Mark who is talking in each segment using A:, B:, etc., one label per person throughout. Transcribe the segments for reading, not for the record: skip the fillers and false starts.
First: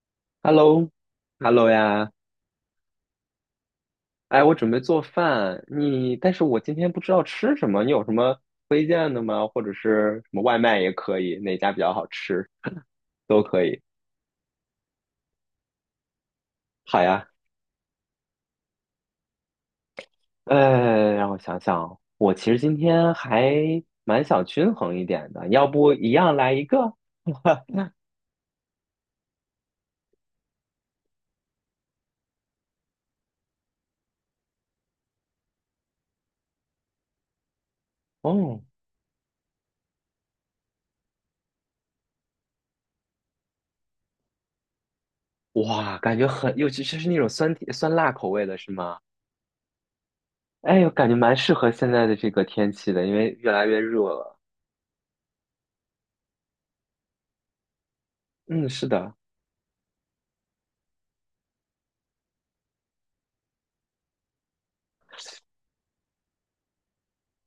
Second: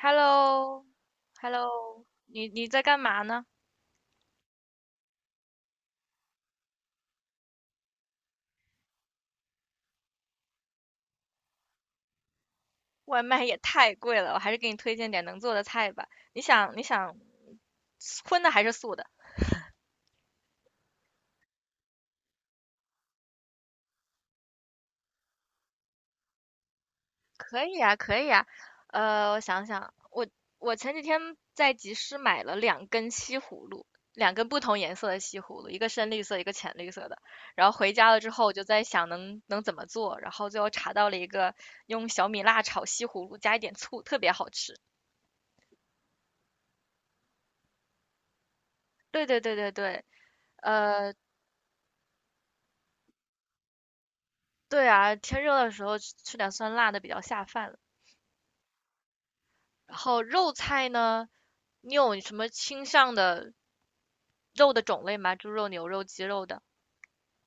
A: h e l l o h e l l
B: Hello，Hello
A: o
B: 呀，
A: 你在干嘛呢？
B: 哎，我准备做饭，但是我今天不知道吃什么，你有什么推荐的吗？或者是什么外卖也可以，哪家比较好吃
A: 外
B: 都
A: 卖也
B: 可以。
A: 太贵了，我还是给你推荐点能做的菜吧。你想你
B: 好
A: 想
B: 呀，
A: 荤的还是素的？
B: 让我想想，我其实今天还蛮想均衡一点的，要不一样来一个？
A: 可以 啊，可以啊，我想想，我前几天在集市买了两根西葫芦，两根不同颜色的西葫芦，一个深绿色，一个浅绿色的。然后回家了之后，我
B: 哦，
A: 就在想能怎么做，然后最后查到了一个用小米辣炒西葫芦，加一点醋，特别好吃。
B: 哇，感觉很，尤其是那种酸甜酸辣口味的是吗？
A: 对对对对对，
B: 哎呦，感
A: 呃，
B: 觉蛮适合现在的这个天气的，因为越来越热了。
A: 对啊，天热的时候吃点酸辣的比较下饭了。
B: 嗯，是的。
A: 然后肉菜呢，你有什么倾向的肉的种类吗？猪肉、牛肉、鸡肉的？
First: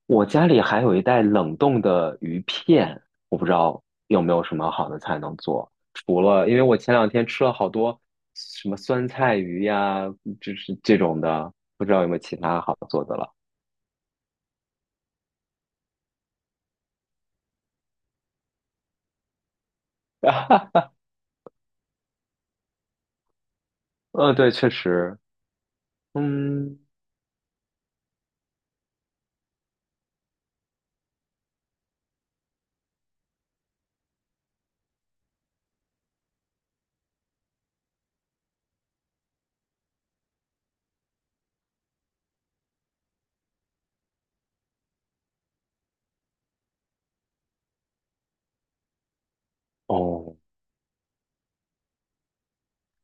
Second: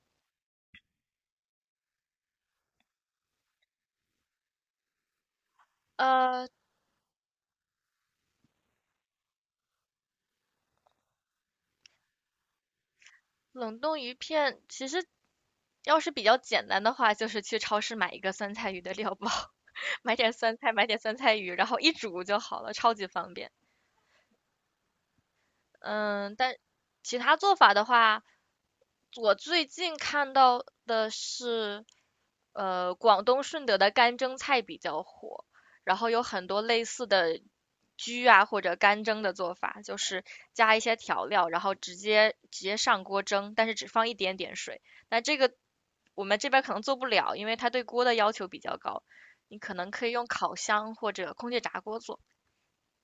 B: 我家里还有一袋冷冻的鱼片，我不知道有没有什么好的菜能做。除
A: 呃，
B: 了，因为我前两天吃了好多什么酸菜鱼呀，就是这种的，不知道有没有其他好做的了。
A: 冷冻鱼片其实要是比较简单的话，就是去超市买一个酸菜鱼的料包，买点酸菜，买点 酸菜鱼，然后一煮就好了，超级方便。
B: 嗯，对，确实，
A: 嗯，但
B: 嗯，
A: 其他做法的话，我最近看到的是广东顺德的干蒸菜比较火，然后有很多类似的焗啊或者干蒸的做法，就是加一些调料，然后直接上锅蒸，但是只放一点点水。那这个我们这边可能做不了，因为它对锅的要求比较高，你可能可以用
B: 哦，
A: 烤箱或者空气炸锅做。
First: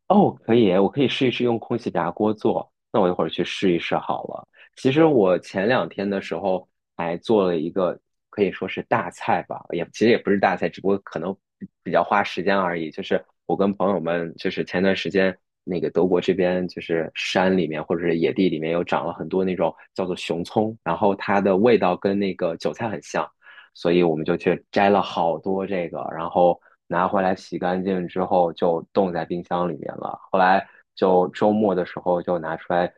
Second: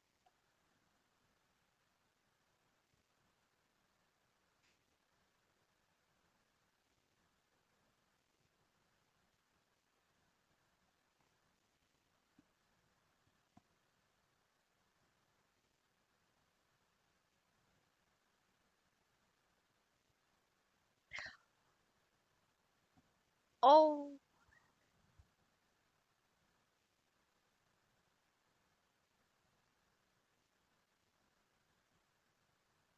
B: 哦，可以，我可以试一试用空气炸锅做。那我一会儿去试一试好了。其实我前两天的时候还做了一个，可以说是大菜吧，也其实也不是大菜，只不过可能比较花时间而已。就是我跟朋友们，就是前段时间那个德国这边，就是山里面或者是野地里面有长了很多那种叫做熊葱，然后它的味道跟那个韭菜很像。所以
A: 哦，
B: 我们就去摘了好多这个，然后拿回来洗干净之后就冻在冰箱里面了。后来就周末的时候就拿出来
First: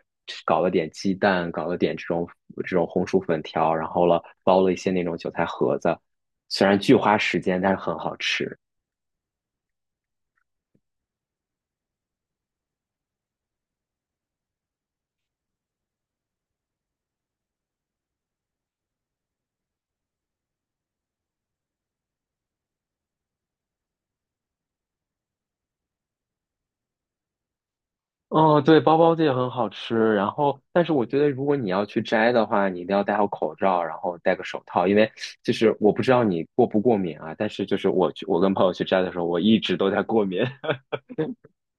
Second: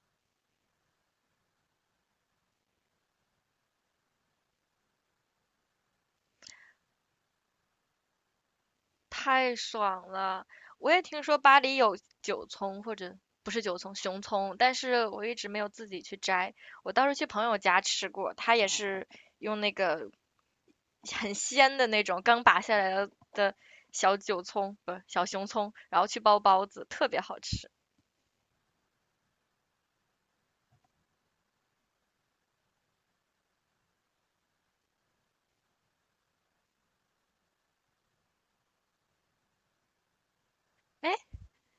B: 搞了点鸡蛋，搞了点这种红薯粉条，然后了包了一些那种韭菜盒子，虽然巨花时间，但是很好吃。
A: 太爽了！我也听说巴黎有韭葱，或者不是韭葱，熊葱，但是我一直没有自己去摘。我倒是去朋友家吃过，他也是用那个很鲜的那种刚拔下来的小韭葱，不是小熊葱，然后去包包子，特别好吃。
B: 哦，对，包包子也很好吃。然后，但是我觉得，如果你要去摘的话，你一定要戴好口罩，然后戴个手套，因为就是我不知道你过不过敏啊。但是就是我去，我跟朋友去摘的时候，我一直都在过敏。
A: 哎，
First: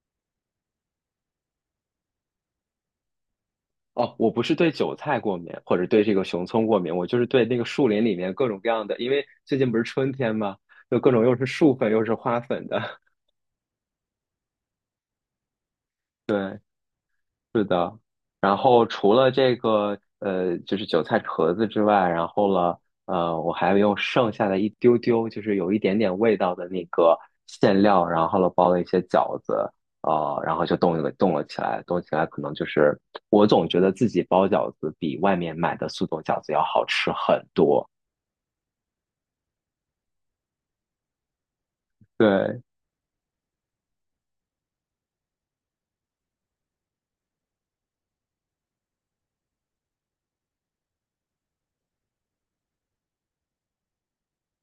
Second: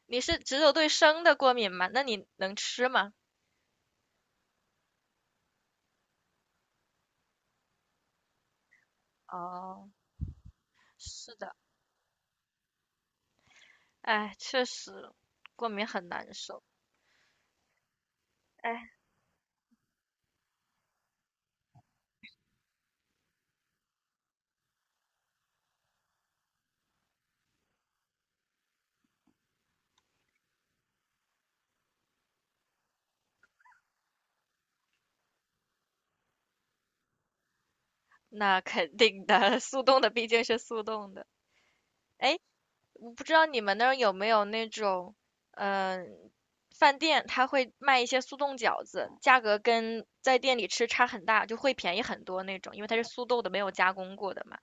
A: 你是只有对生的过敏吗？那你能吃吗？
B: 哦，我不是对韭菜过敏，或者对这个熊葱过敏，我就是对那个树林里面各种各样的，因为最近不是
A: 哦，
B: 春天嘛，就各种
A: 是
B: 又是
A: 的，
B: 树粉又是花粉的。
A: 哎，确实，过敏很难
B: 对，
A: 受。
B: 是的，然后
A: 哎，
B: 除了这个就是韭菜壳子之外，然后了我还用剩下的一丢丢，就是有一点点味道的那个馅料，然后了包了一些饺子，然后就冻了起来，冻起来可能就是我总觉得自己包饺子比外面买的速冻饺子要好吃很多。
A: 那肯定的，速冻的毕竟是速冻的。哎，
B: 对，
A: 我不知道你们那儿有没有那种，嗯、饭店它会卖一些速冻饺子，价格跟在店里吃差很大，就会便宜很多那种，因为它是速冻的，没有加工过的嘛。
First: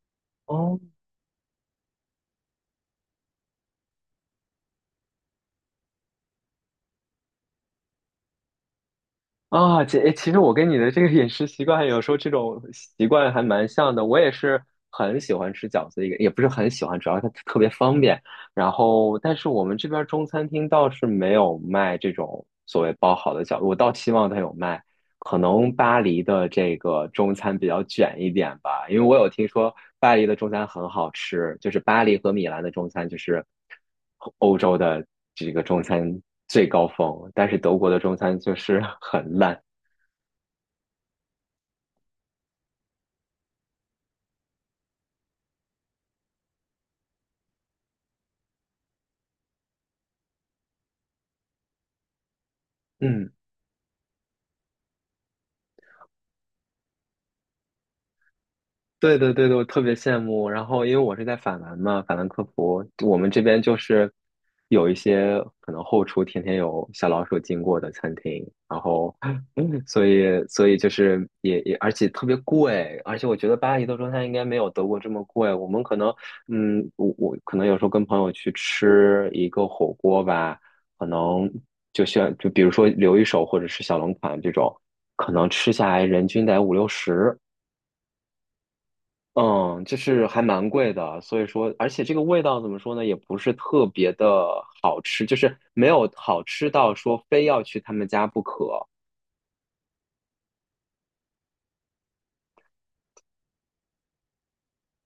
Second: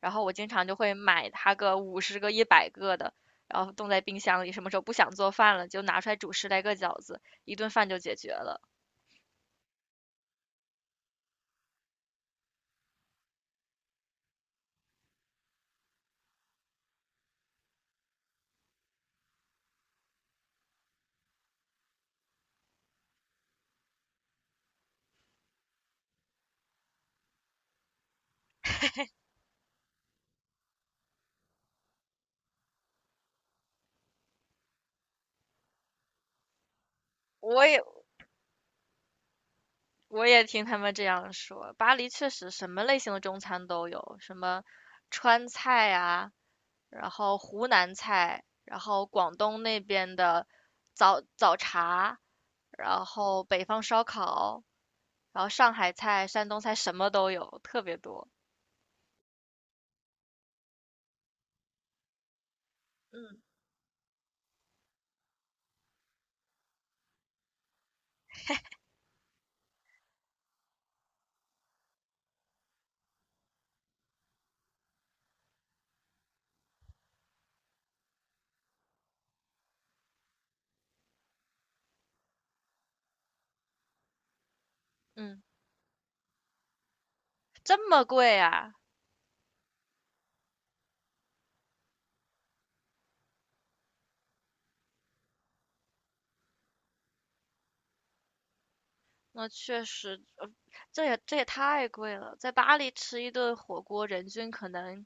A: 然后我经常就
B: 哦，
A: 会买它个50个、100个的，然后冻在冰箱里，什么时候不想做饭了，就拿出来煮10来个饺子，一顿饭就解决了。
B: 啊，姐，诶其实我跟你的这个饮食习惯，有时候这种习惯还蛮像的。我也是很喜欢吃饺子，一个也不是很喜欢，主要它特别方便。然后，但是我们这边中餐厅倒是没有卖这种所谓包好的饺子，我倒希望它有卖。可能巴黎的这个中餐比较卷一点吧，因为我 有听说巴黎的中餐很好吃，就是巴黎和米兰的中餐就是欧洲的这个中餐最高峰，但是
A: 我
B: 德
A: 也
B: 国的中餐就是 很烂。
A: 我也听他们这样说，巴黎确实什么类型的中餐都有，什么川菜啊。然后湖南菜，然后广东那边的早茶，然
B: 嗯。
A: 后北方烧烤，然后上海菜、山东菜什么都有，特别多。
B: 对对对对，我特别羡慕。然后，因为我是在法兰嘛，法兰克福，我们
A: 嗯
B: 这边就是有一些可能后厨天天有小老鼠经过的餐厅，然后，所以，所以就是也也，而且特别贵，而且我觉得巴黎的中餐应该没有德国这么贵。我们可能，嗯，我可能有时候跟朋友去吃一个火锅吧，可能就像就比如说留一手或者是小龙坎这种，可
A: 嗯，
B: 能吃下来人均得五六十。
A: 这么贵啊？
B: 嗯，就是还蛮贵的，所以说，而且这个味道怎么说呢，也不是特别的好吃，就是没有好吃到说非要去他们家不可。
A: 那确实，这也太贵了。在巴黎吃一顿火锅，人均可能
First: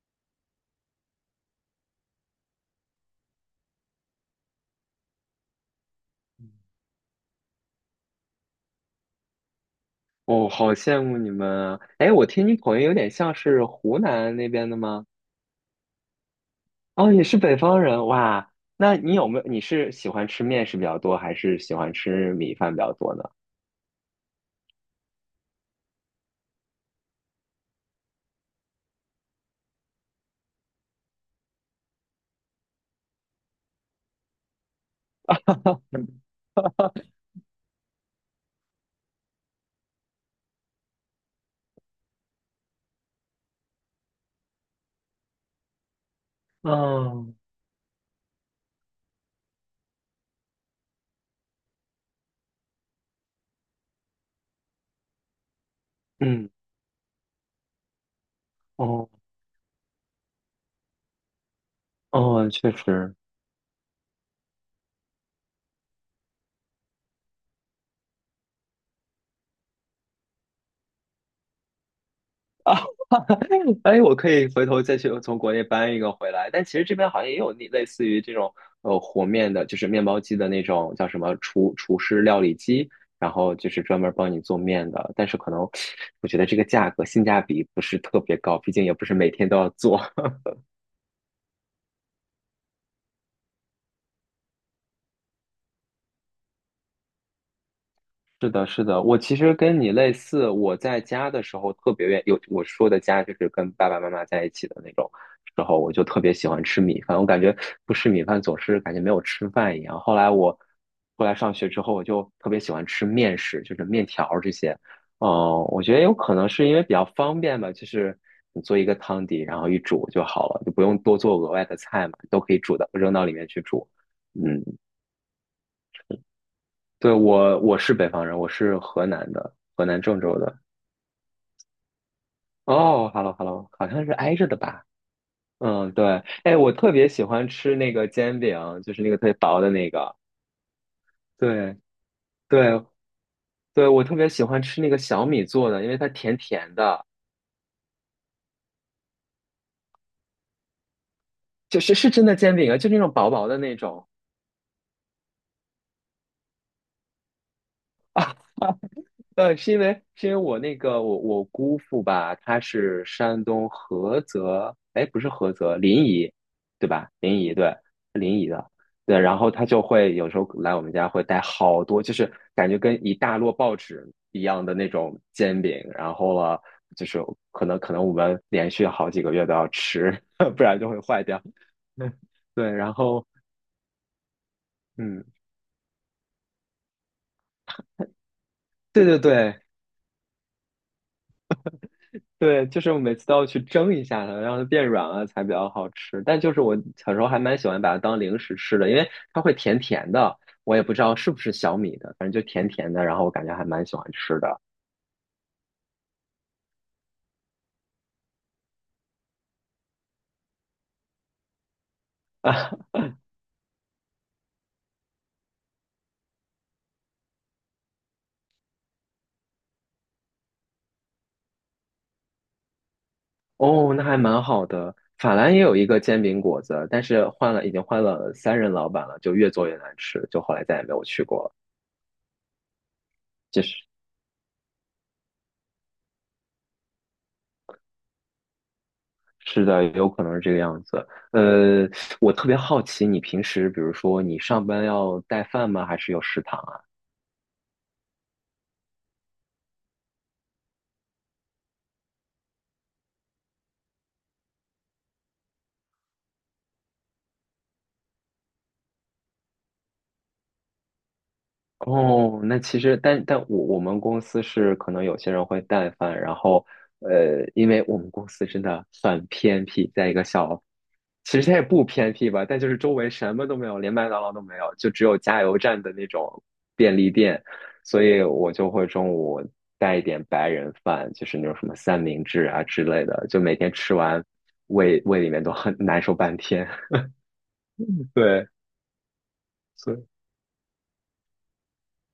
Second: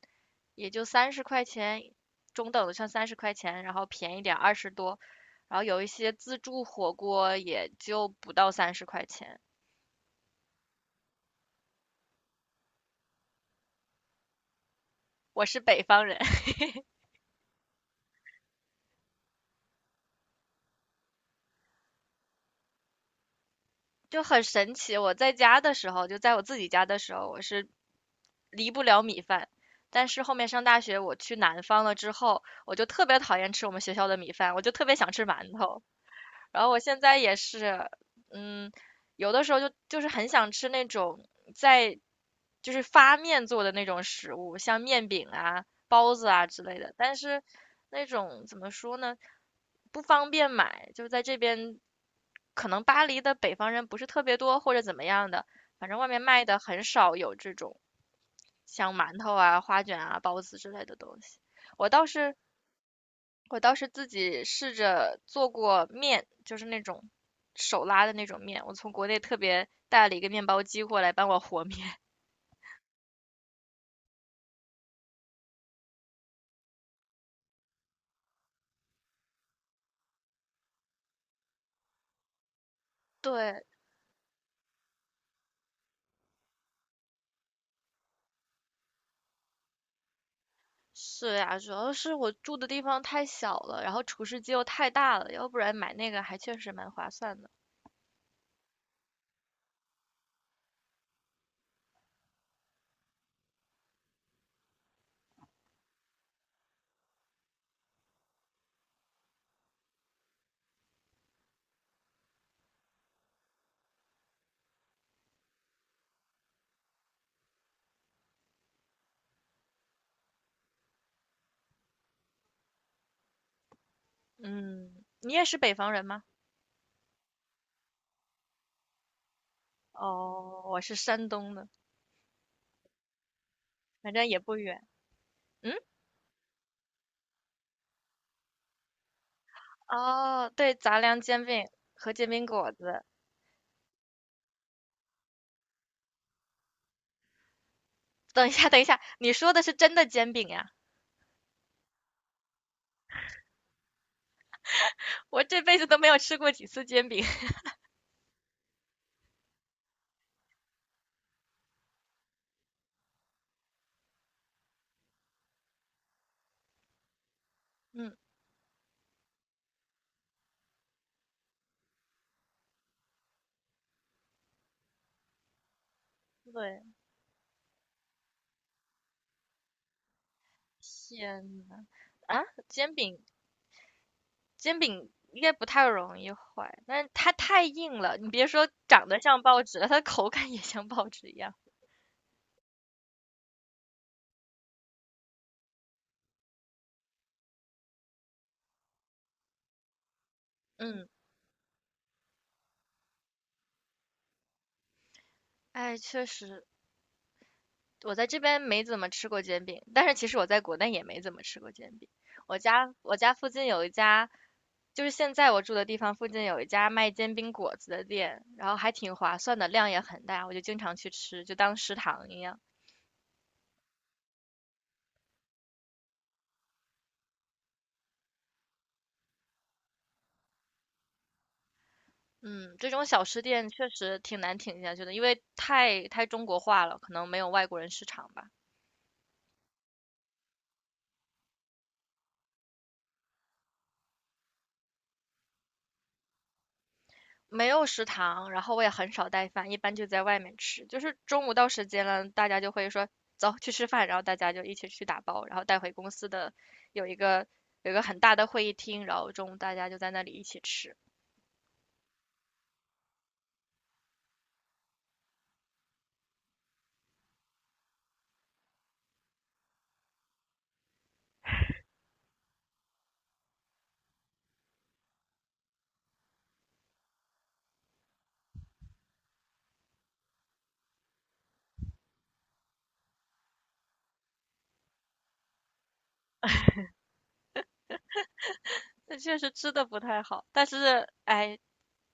A: 也就三十块钱，中等的像三十块钱，然后便宜点20多，然后有一些自助火锅也就不到三十块钱。
B: 哦，好羡慕你们啊！哎，我听你口音有点像是湖南那边的吗？
A: 我是北方人。
B: 哦，你是北方人哇？那你有没有，你是喜欢吃面食比较多，还是喜欢吃米饭比较多呢？
A: 就很神奇。我在家的时候，就在我自己家的时候，我是离不了米饭。但是后面上大学，我去南方了之后，我就特别讨厌吃我们学校的米饭，我就特别想吃馒头。然后我现在也是，嗯，有的时候就是很想吃那种在就是发面做的那种食物，像面饼啊、包子啊之类的。但
B: 嗯
A: 是那种怎么说呢，不方便买，就是在这边可能巴黎的北方人不是特别多，或者怎么样的，反正外面卖
B: 嗯
A: 的很少有这种像
B: 哦
A: 馒头啊、花卷啊、包子之类的东西。我倒是
B: 哦，确实，
A: 我倒是自己试着做过面，就是那种手拉的那种面。我从国内特别带了一个面包机过来帮我和面。
B: 啊，哎，我可以回头再去从国内搬一个回来。但其实这边好像也有那类似于这种和面的，就是面包机的那种叫什么厨师料理机，然后
A: 对，
B: 就是专门帮你做面的。但是可能我觉得这个价格性价比不是特别高，毕竟也不是每天都要做。
A: 是呀，主要是我住的地方太小了，然后厨师机又太大了，要不然买那个还确实蛮划算的。
B: 是的，是的，我其实跟你类似，我在家的时候特别愿有我说的家就是跟爸爸妈妈在一起的那种时候，我就特别喜欢吃米饭，我感觉不吃米饭总是感觉没有吃饭一样。后来上学之后，我就特别喜欢吃面食，就是面条儿这些。嗯，我觉得有可能是因为比较方便吧，就是你做一个汤底，然后一煮就好了，就不用多做额外的菜嘛，都可以煮的，扔到里面去煮。嗯，
A: 嗯，你也是北方人吗？
B: 对，我是北方人，我是河南的，河南郑州的。
A: 哦，我是山东的。
B: 哦，hello，hello，好像是
A: 反正
B: 挨
A: 也
B: 着
A: 不
B: 的吧？
A: 远。嗯，
B: 嗯，对。哎，我特别喜欢吃那个煎饼，就是那个特别薄的那个。
A: 哦，对，杂粮煎饼
B: 对，
A: 和煎饼果
B: 对，
A: 子。
B: 对，我特别喜欢吃那个小米做的，因为它甜甜的，
A: 等一下，等一下，你说的是真的煎饼呀？
B: 就是是真的煎饼啊，就那种薄薄的那种。
A: 我这辈子都没有吃过几次煎饼。
B: 是因为我那个我我姑父吧，他是山东菏泽，哎，不是菏泽，临沂，对吧？临沂，对，
A: 嗯，
B: 临沂的，对。然后他就会有时候来我们家会带好多，就是感觉跟一大摞报纸一样的那种煎饼，然后了，
A: 对，
B: 就是可能我们连续好几个月都要吃，不然就会坏掉。
A: 天呐，啊，
B: 对，然
A: 煎饼，
B: 后
A: 煎饼
B: 嗯，
A: 应该不太容易坏，但是它太硬了。你别说
B: 对
A: 长
B: 对
A: 得像报
B: 对，
A: 纸了，它的口感也像报纸一样。
B: 对，就是我每次都要去蒸一下它，让它变软了才比较好吃。但就是我小时候还蛮喜欢把它当零食吃的，因为它会甜甜的，我也不知
A: 嗯，
B: 道是不是小米的，反正就甜甜的，然后我感觉还蛮喜欢吃的。
A: 哎，确实，我在这边没怎么吃过煎饼，但是其实我在国内也没怎么吃过煎饼。我家附近有一家就是现在我住的地方附近有一家卖煎饼果子的店，然后还挺划算的，量也很大，我就经常去吃，就当食堂一样。
B: 哦，那还蛮好的。法兰也有一个煎饼果子，但是换了，已经换了三任老板了，就越做越难吃，就后来再也没有去过了。
A: 嗯，这种小吃
B: 就
A: 店
B: 是
A: 确实挺难挺下去的，因为太中国化了，可能没有外国人市场吧。
B: 是的，有可能是这个样子。呃，我特别好奇，你平时比如说你上班要带饭吗？还是有食堂啊？
A: 没有食堂，然后我也很少带饭，一般就在外面吃。就是中午到时间了，大家就会说走去吃饭，然后大家就一起去打包，然后带回公司的有一个有一个很大的会议厅，然后中午大家就在那里一起吃。
B: 哦，那其实，但我们公司是可能有些人会带饭，然后因为我们公司真的很偏僻，在一个小，其实它也不偏僻吧，但就是周围什么都没有，连麦当劳都没有，就只有加油站的那种便利店，所以我就会中午带一点白人饭，就是那种什么三明治啊之类的，就每天吃完，胃里面都很难受半天，对，
A: 那确实吃的
B: 所
A: 不
B: 以
A: 太好，但是哎，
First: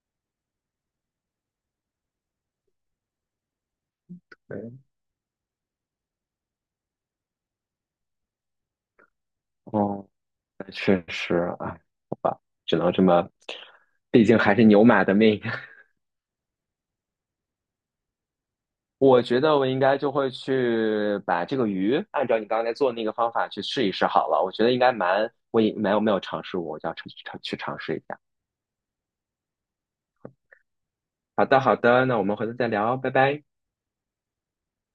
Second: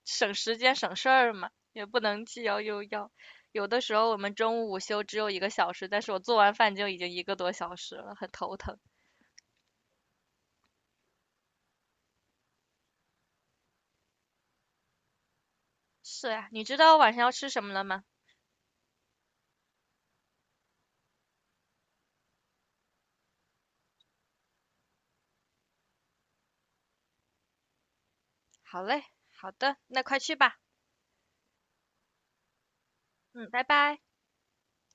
A: 省时间省事儿嘛，也不能既要又要。有的时候我们中午午
B: 对。
A: 休只有一个小时，但是我做完饭就已经一个多小时了，很头疼。
B: 哦，那确实，啊。只能这么，毕竟还是牛马的命。
A: 是呀，你知道我晚上要吃什么了吗？
B: 我觉得我应该就会去把这个鱼按照你刚才做的那个方法去试一试好了。我觉得应该蛮，我也没有尝试过，我就要去尝试一下。
A: 好嘞，好的，那快去吧。
B: 好的，好的，那我们回头再聊，拜拜。
A: 嗯，拜拜。